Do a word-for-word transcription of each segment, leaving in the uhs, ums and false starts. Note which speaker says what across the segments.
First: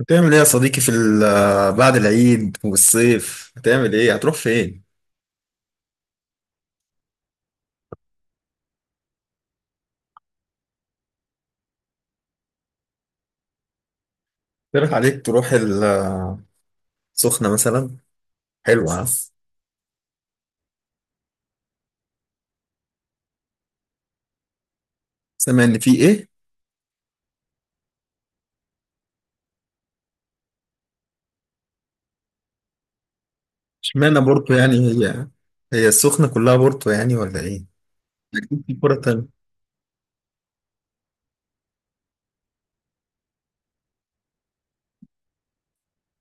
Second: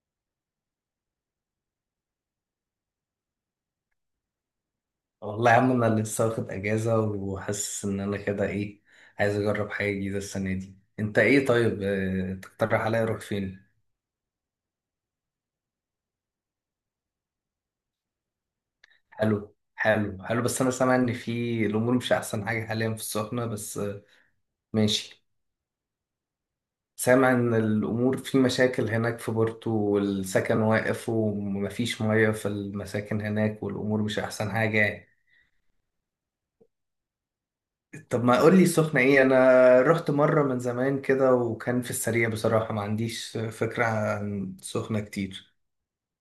Speaker 1: هتعمل ايه يا صديقي في ال- آه، بعد العيد والصيف هتعمل ايه؟ هتروح فين؟
Speaker 2: والله يا عم، انا لسه واخد اجازه وحاسس ان انا كده ايه. عايز اجرب حاجه جديده السنه دي. انت ايه؟ طيب آه، تقترح عليا اروح فين؟
Speaker 1: تروح عليك، تروح ال- السخنة مثلا. حلوة، ها؟
Speaker 2: حلو حلو حلو، بس انا سامع ان في الامور مش احسن حاجه حاليا في السخنه، بس آه، ماشي.
Speaker 1: سامع ان في ايه؟
Speaker 2: سامع ان الامور في مشاكل هناك في بورتو، والسكن واقف ومفيش ميه في المساكن هناك، والامور مش
Speaker 1: اشمعنى
Speaker 2: احسن
Speaker 1: بورتو يعني؟
Speaker 2: حاجه يعني.
Speaker 1: هي هي السخنة كلها بورتو يعني ولا ايه؟
Speaker 2: طب ما قول لي
Speaker 1: في كرة
Speaker 2: السخنة ايه؟
Speaker 1: تانية.
Speaker 2: انا رحت مرة من زمان كده، وكان في السريع بصراحة ما عنديش فكرة عن سخنة كتير.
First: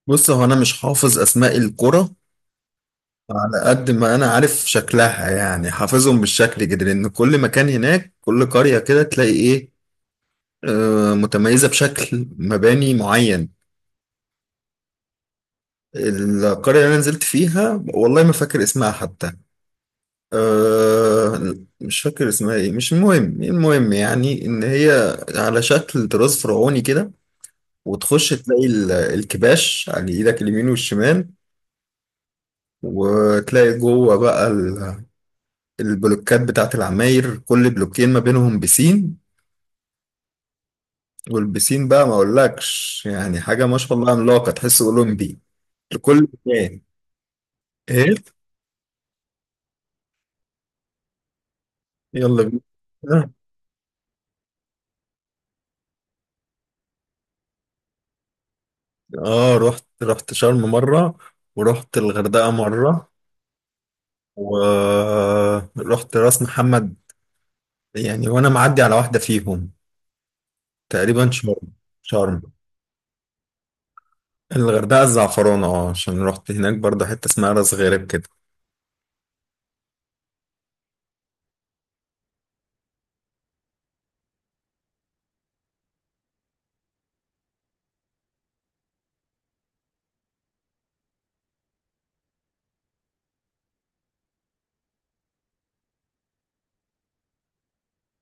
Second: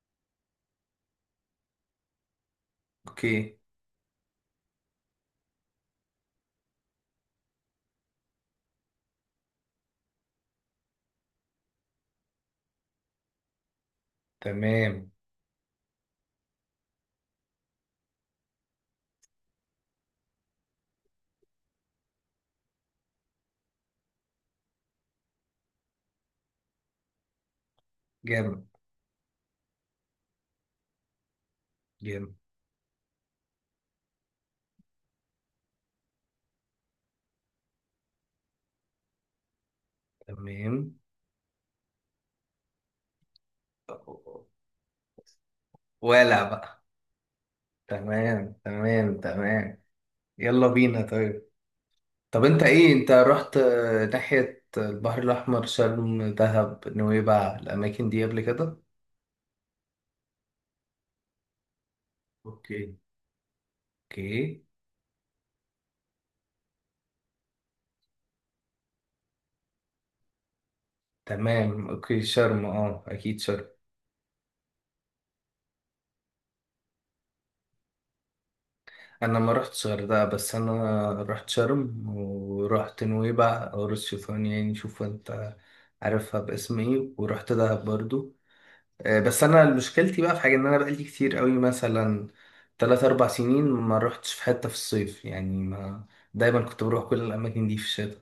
Speaker 1: بص، هو انا مش حافظ اسماء الكرة،
Speaker 2: اوكي.
Speaker 1: على قد ما انا عارف شكلها، يعني حافظهم بالشكل كده، لان كل مكان هناك كل قرية كده تلاقي ايه، آه، متميزة بشكل مباني معين.
Speaker 2: تمام.
Speaker 1: القرية اللي أنا نزلت فيها والله ما فاكر اسمها حتى. أه مش فاكر اسمها ايه، مش المهم، المهم يعني ان هي على شكل طراز فرعوني كده. وتخش تلاقي
Speaker 2: جامد
Speaker 1: ال- الكباش على ايدك اليمين والشمال.
Speaker 2: جامد.
Speaker 1: وتلاقي جوه بقى ال- البلوكات بتاعت العماير، كل بلوكين ما بينهم بسين.
Speaker 2: تمام.
Speaker 1: والبسين بقى ما اقولكش يعني حاجة، ما شاء الله، عملاقة تحسه أولمبي لكل
Speaker 2: ولا
Speaker 1: مكان.
Speaker 2: بقى.
Speaker 1: ايه،
Speaker 2: تمام تمام تمام. يلا بينا. طيب
Speaker 1: يلا
Speaker 2: طب انت ايه؟ انت
Speaker 1: بينا.
Speaker 2: رحت ناحية البحر الاحمر، شرم، دهب، نويبع، الاماكن دي قبل كده؟
Speaker 1: اه، رحت رحت شرم مرة، ورحت الغردقة
Speaker 2: اوكي.
Speaker 1: مرة،
Speaker 2: اوكي.
Speaker 1: ورحت راس محمد، يعني. وانا معدي على واحدة فيهم تقريبا، شرم.
Speaker 2: تمام اوكي،
Speaker 1: شرم،
Speaker 2: شرم اه، اكيد شرم.
Speaker 1: الغردقة، الزعفرانة، اه عشان رحت هناك برضه حتة اسمها راس غارب كده.
Speaker 2: انا ما رحتش غردقه، بس انا رحت شرم، ورحت نويبع او راس شيطان، يعني شوف انت عارفها باسم ايه، ورحت دهب برضو. آه، بس انا مشكلتي بقى في حاجه، ان انا بقالي كتير قوي، مثلا تلات اربع سنين ما رحتش في حته في الصيف، يعني ما دايما كنت بروح كل الاماكن دي في الشتاء.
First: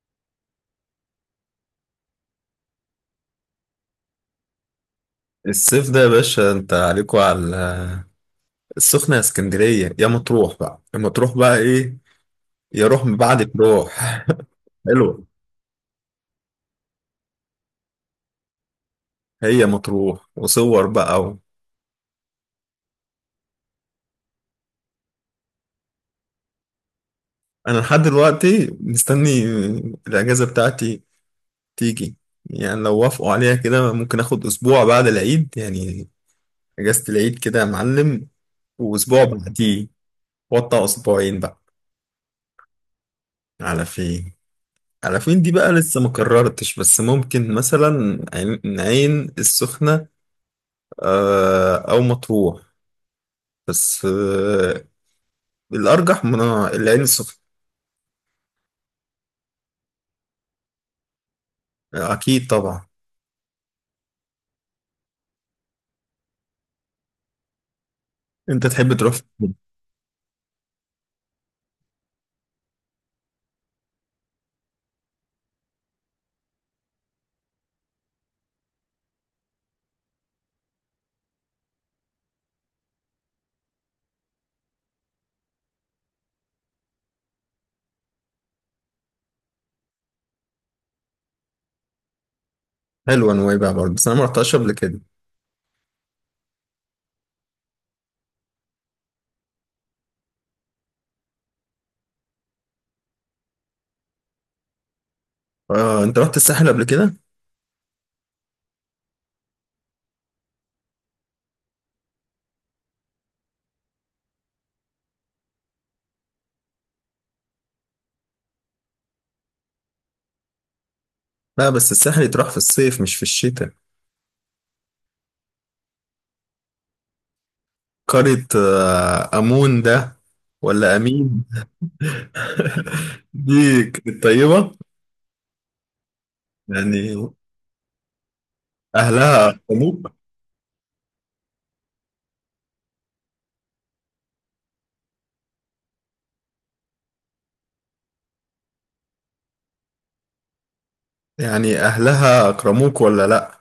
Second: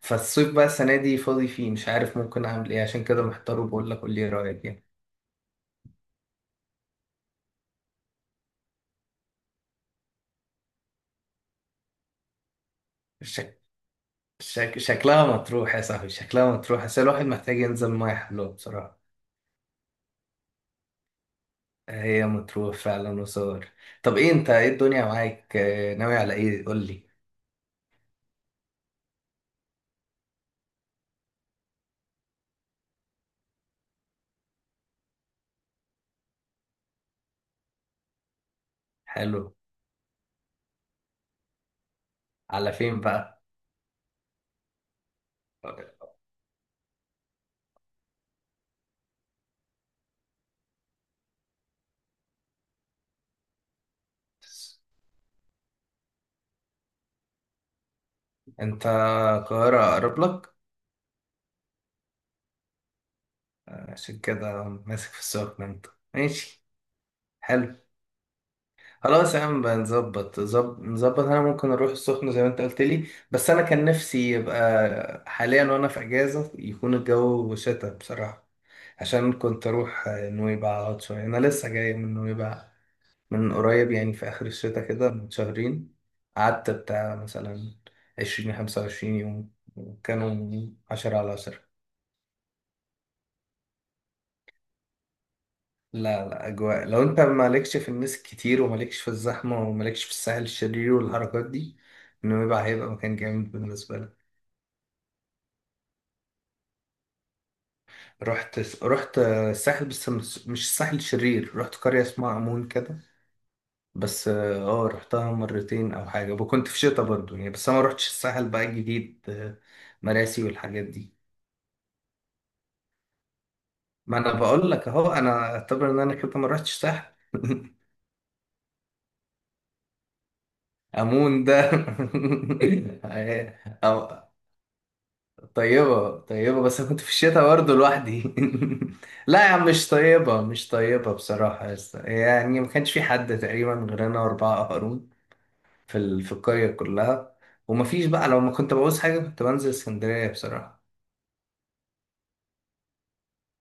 Speaker 2: فالصيف بقى السنه دي فاضي فيه، مش عارف ممكن اعمل ايه، عشان كده محتار وبقول لك قول لي إيه رايك يعني.
Speaker 1: الصيف ده يا باشا انت عليكوا على السخنة، يا اسكندرية، يا مطروح بقى، يا مطروح بقى ايه، يا روح من بعدك
Speaker 2: شك...
Speaker 1: روح.
Speaker 2: شك...
Speaker 1: حلوة.
Speaker 2: شكلها مطروح يا صاحبي، شكلها مطروح، بس الواحد محتاج ينزل ميه حلوه بصراحه.
Speaker 1: هي مطروح وصور بقى و
Speaker 2: هي مطروح فعلا وصور. طب ايه انت، ايه الدنيا معاك؟ آه، ناوي على ايه؟ قول لي.
Speaker 1: انا لحد دلوقتي مستني الاجازة بتاعتي تيجي. يعني لو وافقوا عليها كده ممكن اخد اسبوع بعد العيد يعني، اجازة العيد كده يا معلم، واسبوع
Speaker 2: حلو.
Speaker 1: بعديه. وطى اسبوعين بقى.
Speaker 2: على فين بقى؟
Speaker 1: على فين؟ على فين دي بقى لسه ما قررتش. بس ممكن مثلا عين عين السخنة، آه، او مطروح. بس آه، الارجح من العين السخنة.
Speaker 2: انت القاهرة اقرب لك،
Speaker 1: اكيد طبعا.
Speaker 2: عشان كده ماسك في السخنة انت. ماشي. حلو.
Speaker 1: انت تحب تروح
Speaker 2: خلاص يا
Speaker 1: فين؟
Speaker 2: عم بقى نظبط زب- نظبط. انا ممكن اروح السخنة زي ما انت قلت لي، بس انا كان نفسي يبقى حاليا وانا في اجازة يكون الجو شتا بصراحة. عشان كنت اروح آه، نويبع اقعد شوية. انا لسه جاي من نويبع، من قريب يعني، في آخر الشتاء كده، من شهرين. قعدت بتاع مثلا عشرين خمسة وعشرين يوم، وكانوا عشرة على عشرة.
Speaker 1: حلوة نويبع برضه، بس انا ما رحتهاش قبل كده.
Speaker 2: لا لا، أجواء، لو أنت مالكش في الناس كتير ومالكش في الزحمة ومالكش في الساحل الشرير والحركات دي، نويبع هيبقى مكان جامد بالنسبة لك.
Speaker 1: آه، انت رحت الساحل قبل كده؟
Speaker 2: رحت رحت الساحل، بس مش مش الساحل الشرير، رحت قرية اسمها أمون كده. بس اه آه، رحتها مرتين أو حاجة، وكنت في شتا برضو يعني. بس أنا ما رحتش الساحل بقى الجديد، آه، مراسي والحاجات دي.
Speaker 1: لا، بس الساحل يتروح في الصيف مش في الشتاء.
Speaker 2: ما انا بقول لك اهو، انا اعتبر ان انا كده ما رحتش ساحل
Speaker 1: قارة آه، أمون ده ولا
Speaker 2: امون
Speaker 1: أمين؟
Speaker 2: ده
Speaker 1: دي
Speaker 2: أو-
Speaker 1: كانت طيبة.
Speaker 2: طيبه طيبه، بس انا كنت في
Speaker 1: يعني
Speaker 2: الشتاء برضه لوحدي لا
Speaker 1: أهلها
Speaker 2: يا عم، مش
Speaker 1: أكرموك؟
Speaker 2: طيبه مش طيبه بصراحه يا اسطى. يعني ما كانش في حد تقريبا غير انا واربعه قهرون في ال... في القريه كلها، وما فيش بقى، لو ما كنت بعوز حاجه كنت بنزل اسكندريه بصراحه.
Speaker 1: يعني أهلها أكرموك ولا لأ؟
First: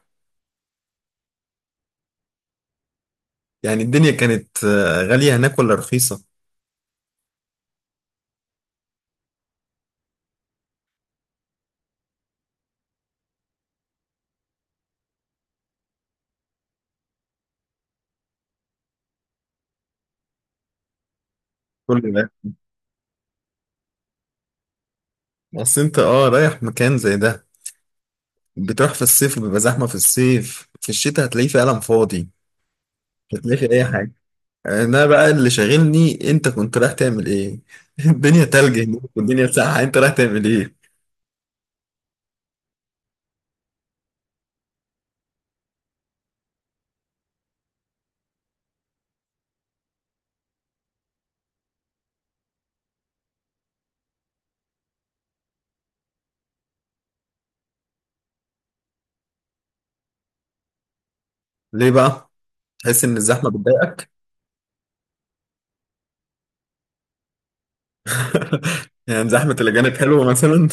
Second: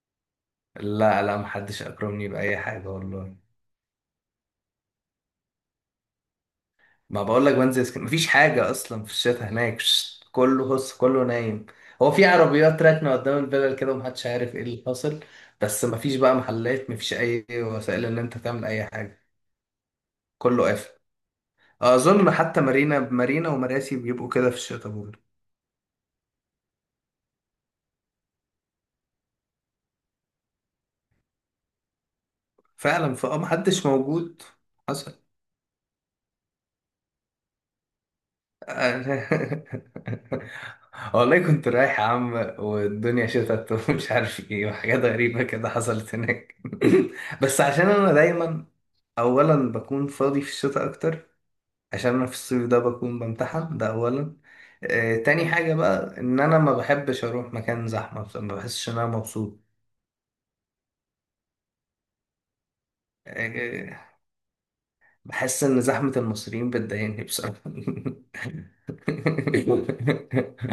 Speaker 2: لا لا، ما حدش اكرمني باي حاجه والله.
Speaker 1: يعني الدنيا كانت آه، غالية هناك ولا رخيصة؟
Speaker 2: ما بقول لك، بنزل اسكندريه مفيش حاجه اصلا في الشتاء هناك. شت، كله هص كله نايم. هو في عربيات راكنه قدام الفلل كده، ومحدش عارف ايه اللي حاصل. بس مفيش بقى محلات، مفيش اي وسائل ان انت تعمل اي حاجه. كله قافل.
Speaker 1: كل
Speaker 2: اظن
Speaker 1: ده،
Speaker 2: حتى مارينا، مارينا ومراسي بيبقوا كده في الشتاء برضه.
Speaker 1: بس أنت أه رايح مكان زي ده، بتروح في الصيف بيبقى زحمة في الصيف، في الشتاء هتلاقيه فعلا فاضي،
Speaker 2: فعلا، فاه
Speaker 1: مش هتلاقي فيه أي
Speaker 2: محدش
Speaker 1: حاجة.
Speaker 2: موجود.
Speaker 1: أنا
Speaker 2: حصل.
Speaker 1: بقى اللي شاغلني أنت كنت رايح تعمل إيه. الدنيا تلج هناك والدنيا ساقعة، أنت رايح تعمل إيه؟
Speaker 2: والله كنت رايح يا عم، والدنيا شتت ومش عارف ايه، وحاجات غريبة كده حصلت هناك بس عشان انا دايما اولا بكون فاضي في الشتاء اكتر، عشان انا في الصيف ده بكون بمتحن ده اولا. آه تاني حاجه بقى، ان انا ما بحبش اروح مكان زحمه بصراحة، ما بحسش ان انا مبسوط.
Speaker 1: ليه بقى؟ تحس ان الزحمه بتضايقك؟
Speaker 2: آه بحس ان زحمه المصريين بتضايقني بصراحه
Speaker 1: يعني زحمه الاجانب حلوه مثلا؟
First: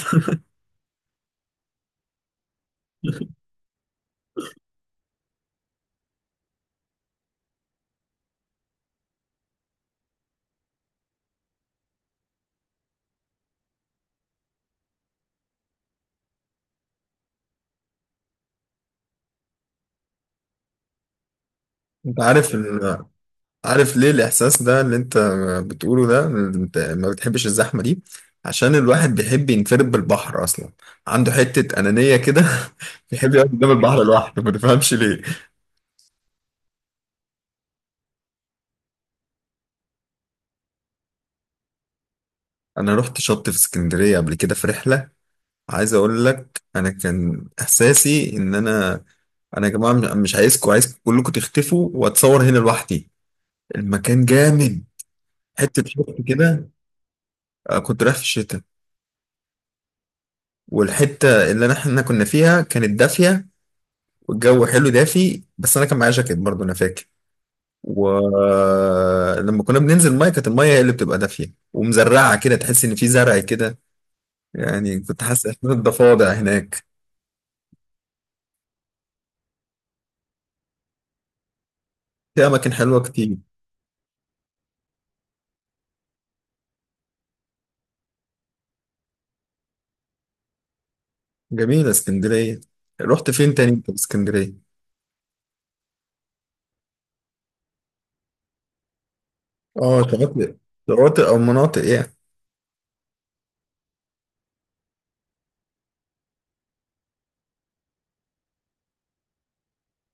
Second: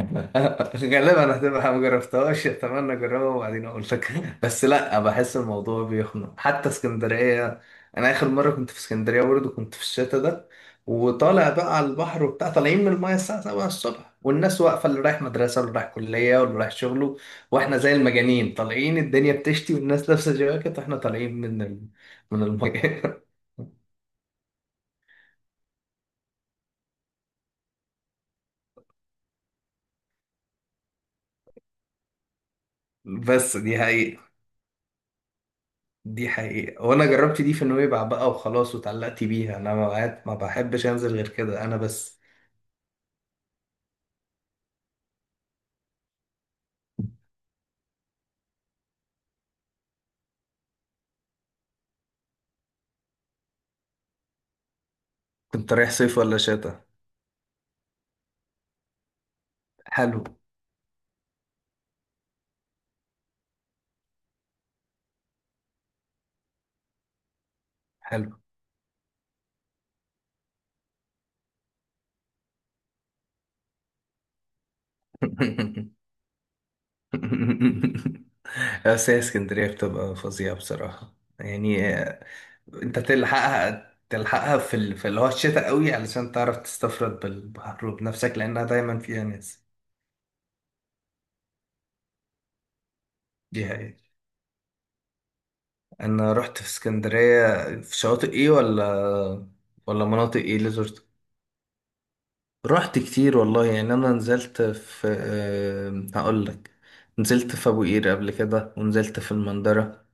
Speaker 2: غالبا هتبقى، ما جربتهاش، اتمنى اجربها وبعدين اقول لك. بس لا، بحس الموضوع بيخنق حتى اسكندريه. انا اخر مره كنت في اسكندريه برضه كنت في الشتا ده، وطالع بقى على البحر وبتاع، طالعين من المايه الساعه سبعة الصبح، والناس واقفه، اللي رايح مدرسه واللي رايح كليه واللي رايح شغله، واحنا زي المجانين طالعين، الدنيا بتشتي والناس لابسه جواكت، واحنا طالعين من ال...
Speaker 1: انت
Speaker 2: من
Speaker 1: عارف ان
Speaker 2: المايه
Speaker 1: عارف ليه الاحساس ده اللي انت بتقوله ده؟ انت ما بتحبش الزحمه دي عشان الواحد بيحب ينفرد بالبحر اصلا، عنده حته انانيه كده، بيحب يقعد
Speaker 2: بس
Speaker 1: قدام
Speaker 2: دي
Speaker 1: البحر
Speaker 2: حقيقة،
Speaker 1: لوحده، ما تفهمش ليه.
Speaker 2: دي حقيقة. وانا جربت دي في نويبع بقى وخلاص واتعلقت بيها، انا ما بقعد- ما بحبش انزل غير كده انا بس.
Speaker 1: انا رحت شط في اسكندريه قبل كده في رحله، عايز اقول لك انا كان احساسي ان انا انا يا جماعه مش عايزكم، عايزكم كلكم تختفوا واتصور هنا لوحدي، المكان جامد.
Speaker 2: كنت
Speaker 1: حته
Speaker 2: رايح صيف
Speaker 1: شط
Speaker 2: ولا
Speaker 1: كده،
Speaker 2: شتا؟
Speaker 1: آه، كنت رايح في الشتاء.
Speaker 2: حلو.
Speaker 1: والحتة اللي أنا- احنا كنا فيها كانت دافية، والجو حلو دافي. بس أنا كان معايا جاكيت برضه، أنا فاكر.
Speaker 2: حلو.
Speaker 1: ولما كنا بننزل مية كانت المية هي اللي بتبقى دافية ومزرعة كده، تحس إن في زرع كده. يعني كنت حاسس إحساس الضفادع هناك.
Speaker 2: بس هي اسكندرية بتبقى فظيعة بصراحة، يعني آه،
Speaker 1: في أماكن
Speaker 2: انت
Speaker 1: حلوة كتير،
Speaker 2: تلحقها تلحقها في ال... في اللي هو الشتاء قوي، علشان تعرف تستفرد بالبحر وبنفسك، لانها دايما فيها ناس.
Speaker 1: جميلة اسكندرية. رحت فين
Speaker 2: دي
Speaker 1: تاني أنت في
Speaker 2: حقيقة.
Speaker 1: اسكندرية؟
Speaker 2: انا رحت في اسكندرية في شواطئ ايه، ولا
Speaker 1: اه،
Speaker 2: ولا مناطق
Speaker 1: شواطئ.
Speaker 2: ايه اللي زرتها؟
Speaker 1: شواطئ أو مناطق يعني.
Speaker 2: رحت كتير والله يعني. انا نزلت في آه، هقول لك، نزلت في ابو قير قبل كده، ونزلت في المندرة،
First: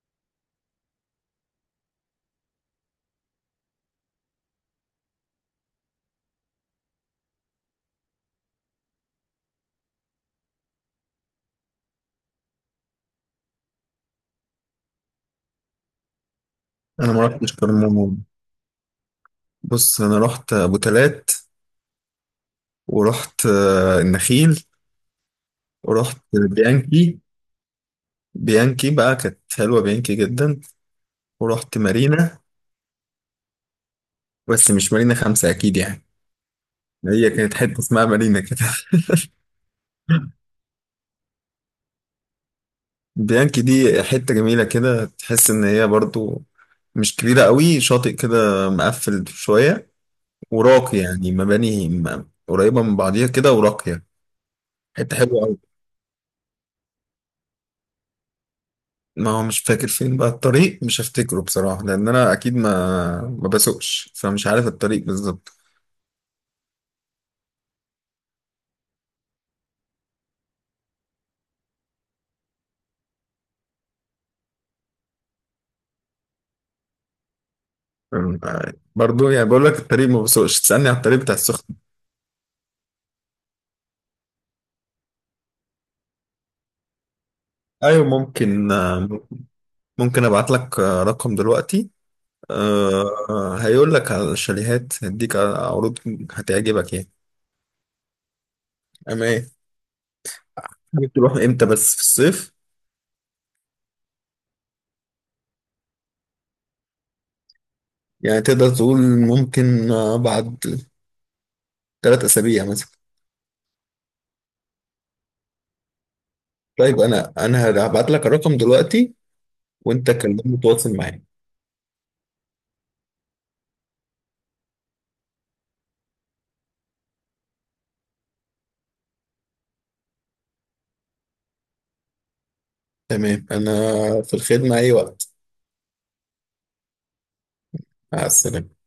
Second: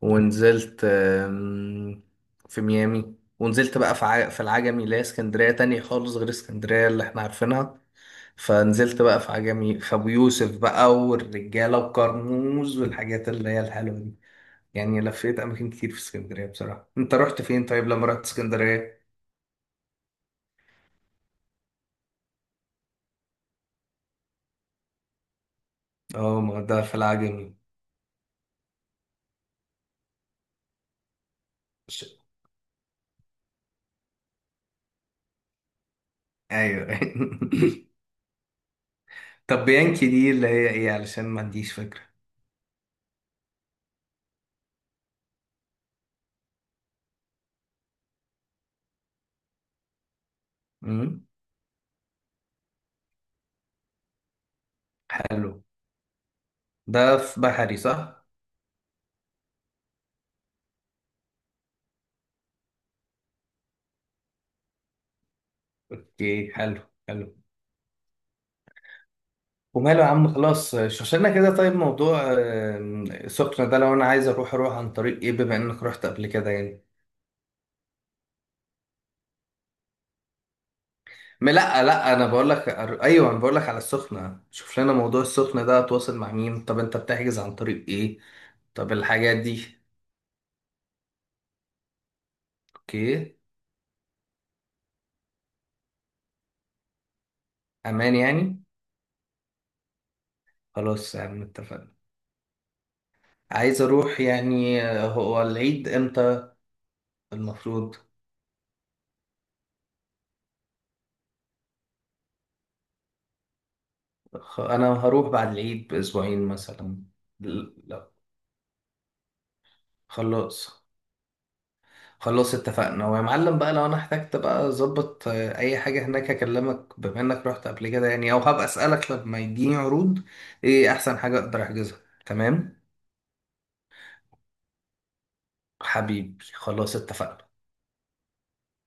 Speaker 2: ونزلت آم، في ميامي، ونزلت بقى في ع- في العجمي، اللي هي اسكندرية تانية خالص غير اسكندرية اللي احنا عارفينها. فنزلت بقى في عجمي في ابو يوسف بقى، والرجالة وكرموز والحاجات اللي هي الحلوة دي، يعني لفيت اماكن كتير في اسكندرية بصراحة.
Speaker 1: أنا
Speaker 2: انت
Speaker 1: ما
Speaker 2: رحت
Speaker 1: رحتش
Speaker 2: فين طيب لما
Speaker 1: كرمومون.
Speaker 2: رحت اسكندرية؟
Speaker 1: بص أنا رحت أبو تلات، ورحت آه، النخيل، ورحت
Speaker 2: اه، ما ده في
Speaker 1: بيانكي.
Speaker 2: العجمي.
Speaker 1: بيانكي بقى كانت حلوة، بيانكي جدا. ورحت
Speaker 2: ش-
Speaker 1: مارينا، بس مش مارينا خمسة أكيد يعني،
Speaker 2: ايوه.
Speaker 1: هي كانت حتة اسمها مارينا كده.
Speaker 2: طب بيانكي دي اللي هي ايه؟ علشان ما عنديش فكرة.
Speaker 1: بيانكي دي حتة جميلة كده، تحس إن هي برضو مش كبيرة قوي، شاطئ كده مقفل شوية، وراقي،
Speaker 2: امم.
Speaker 1: يعني مباني م- قريبة من بعضيها كده وراقية. حتة حلوة
Speaker 2: حلو.
Speaker 1: قوي.
Speaker 2: ده في بحري صح؟
Speaker 1: ما هو مش فاكر فين بقى الطريق، مش هفتكره بصراحة، لأن أنا أكيد ما ما بسوقش، فمش عارف الطريق بالظبط.
Speaker 2: اوكي. حلو. حلو. وماله يا عم، خلاص شوشنا كده. طيب موضوع آم، سخنة ده، لو انا عايز اروح اروح عن طريق ايه بما انك رحت قبل كده يعني؟
Speaker 1: أم- آه، برضو، يعني بقول لك الطريق ما بسوقش تسألني على الطريق بتاع
Speaker 2: ما
Speaker 1: السخنة.
Speaker 2: لا لا، انا بقول لك، ايوه انا بقول لك على السخنة، شوف لنا موضوع السخنة ده، اتواصل مع مين؟ طب انت بتحجز عن طريق
Speaker 1: ايوه،
Speaker 2: ايه؟
Speaker 1: ممكن
Speaker 2: طب
Speaker 1: آه،
Speaker 2: الحاجات دي.
Speaker 1: ممكن ابعت لك آه، رقم دلوقتي. آه،
Speaker 2: اوكي.
Speaker 1: آه، هيقول لك على الشاليهات، هديك عروض هتعجبك يعني.
Speaker 2: امان يعني؟
Speaker 1: اما ايه. حابب
Speaker 2: خلاص يا
Speaker 1: تروح
Speaker 2: عم
Speaker 1: امتى
Speaker 2: اتفقنا.
Speaker 1: بس في الصيف؟
Speaker 2: عايز اروح يعني. آه، هو العيد امتى المفروض؟
Speaker 1: يعني تقدر تقول ممكن آه، بعد ثلاث اسابيع مثلا.
Speaker 2: خ- انا هروح بعد العيد باسبوعين
Speaker 1: طيب
Speaker 2: مثلا.
Speaker 1: انا، انا
Speaker 2: ل-
Speaker 1: هبعت
Speaker 2: لا.
Speaker 1: لك الرقم دلوقتي وانت كلمني
Speaker 2: خلاص.
Speaker 1: تواصل معايا.
Speaker 2: خلاص اتفقنا. ويا معلم بقى، لو انا احتجت بقى اظبط آه، اي حاجه هناك اكلمك، بما انك رحت قبل كده يعني، او هبقى اسالك لما يجيني عروض، ايه احسن حاجه اقدر احجزها. تمام.
Speaker 1: تمام، انا في الخدمة اي وقت.
Speaker 2: حبيبي خلاص اتفقنا.
Speaker 1: مع السلامة.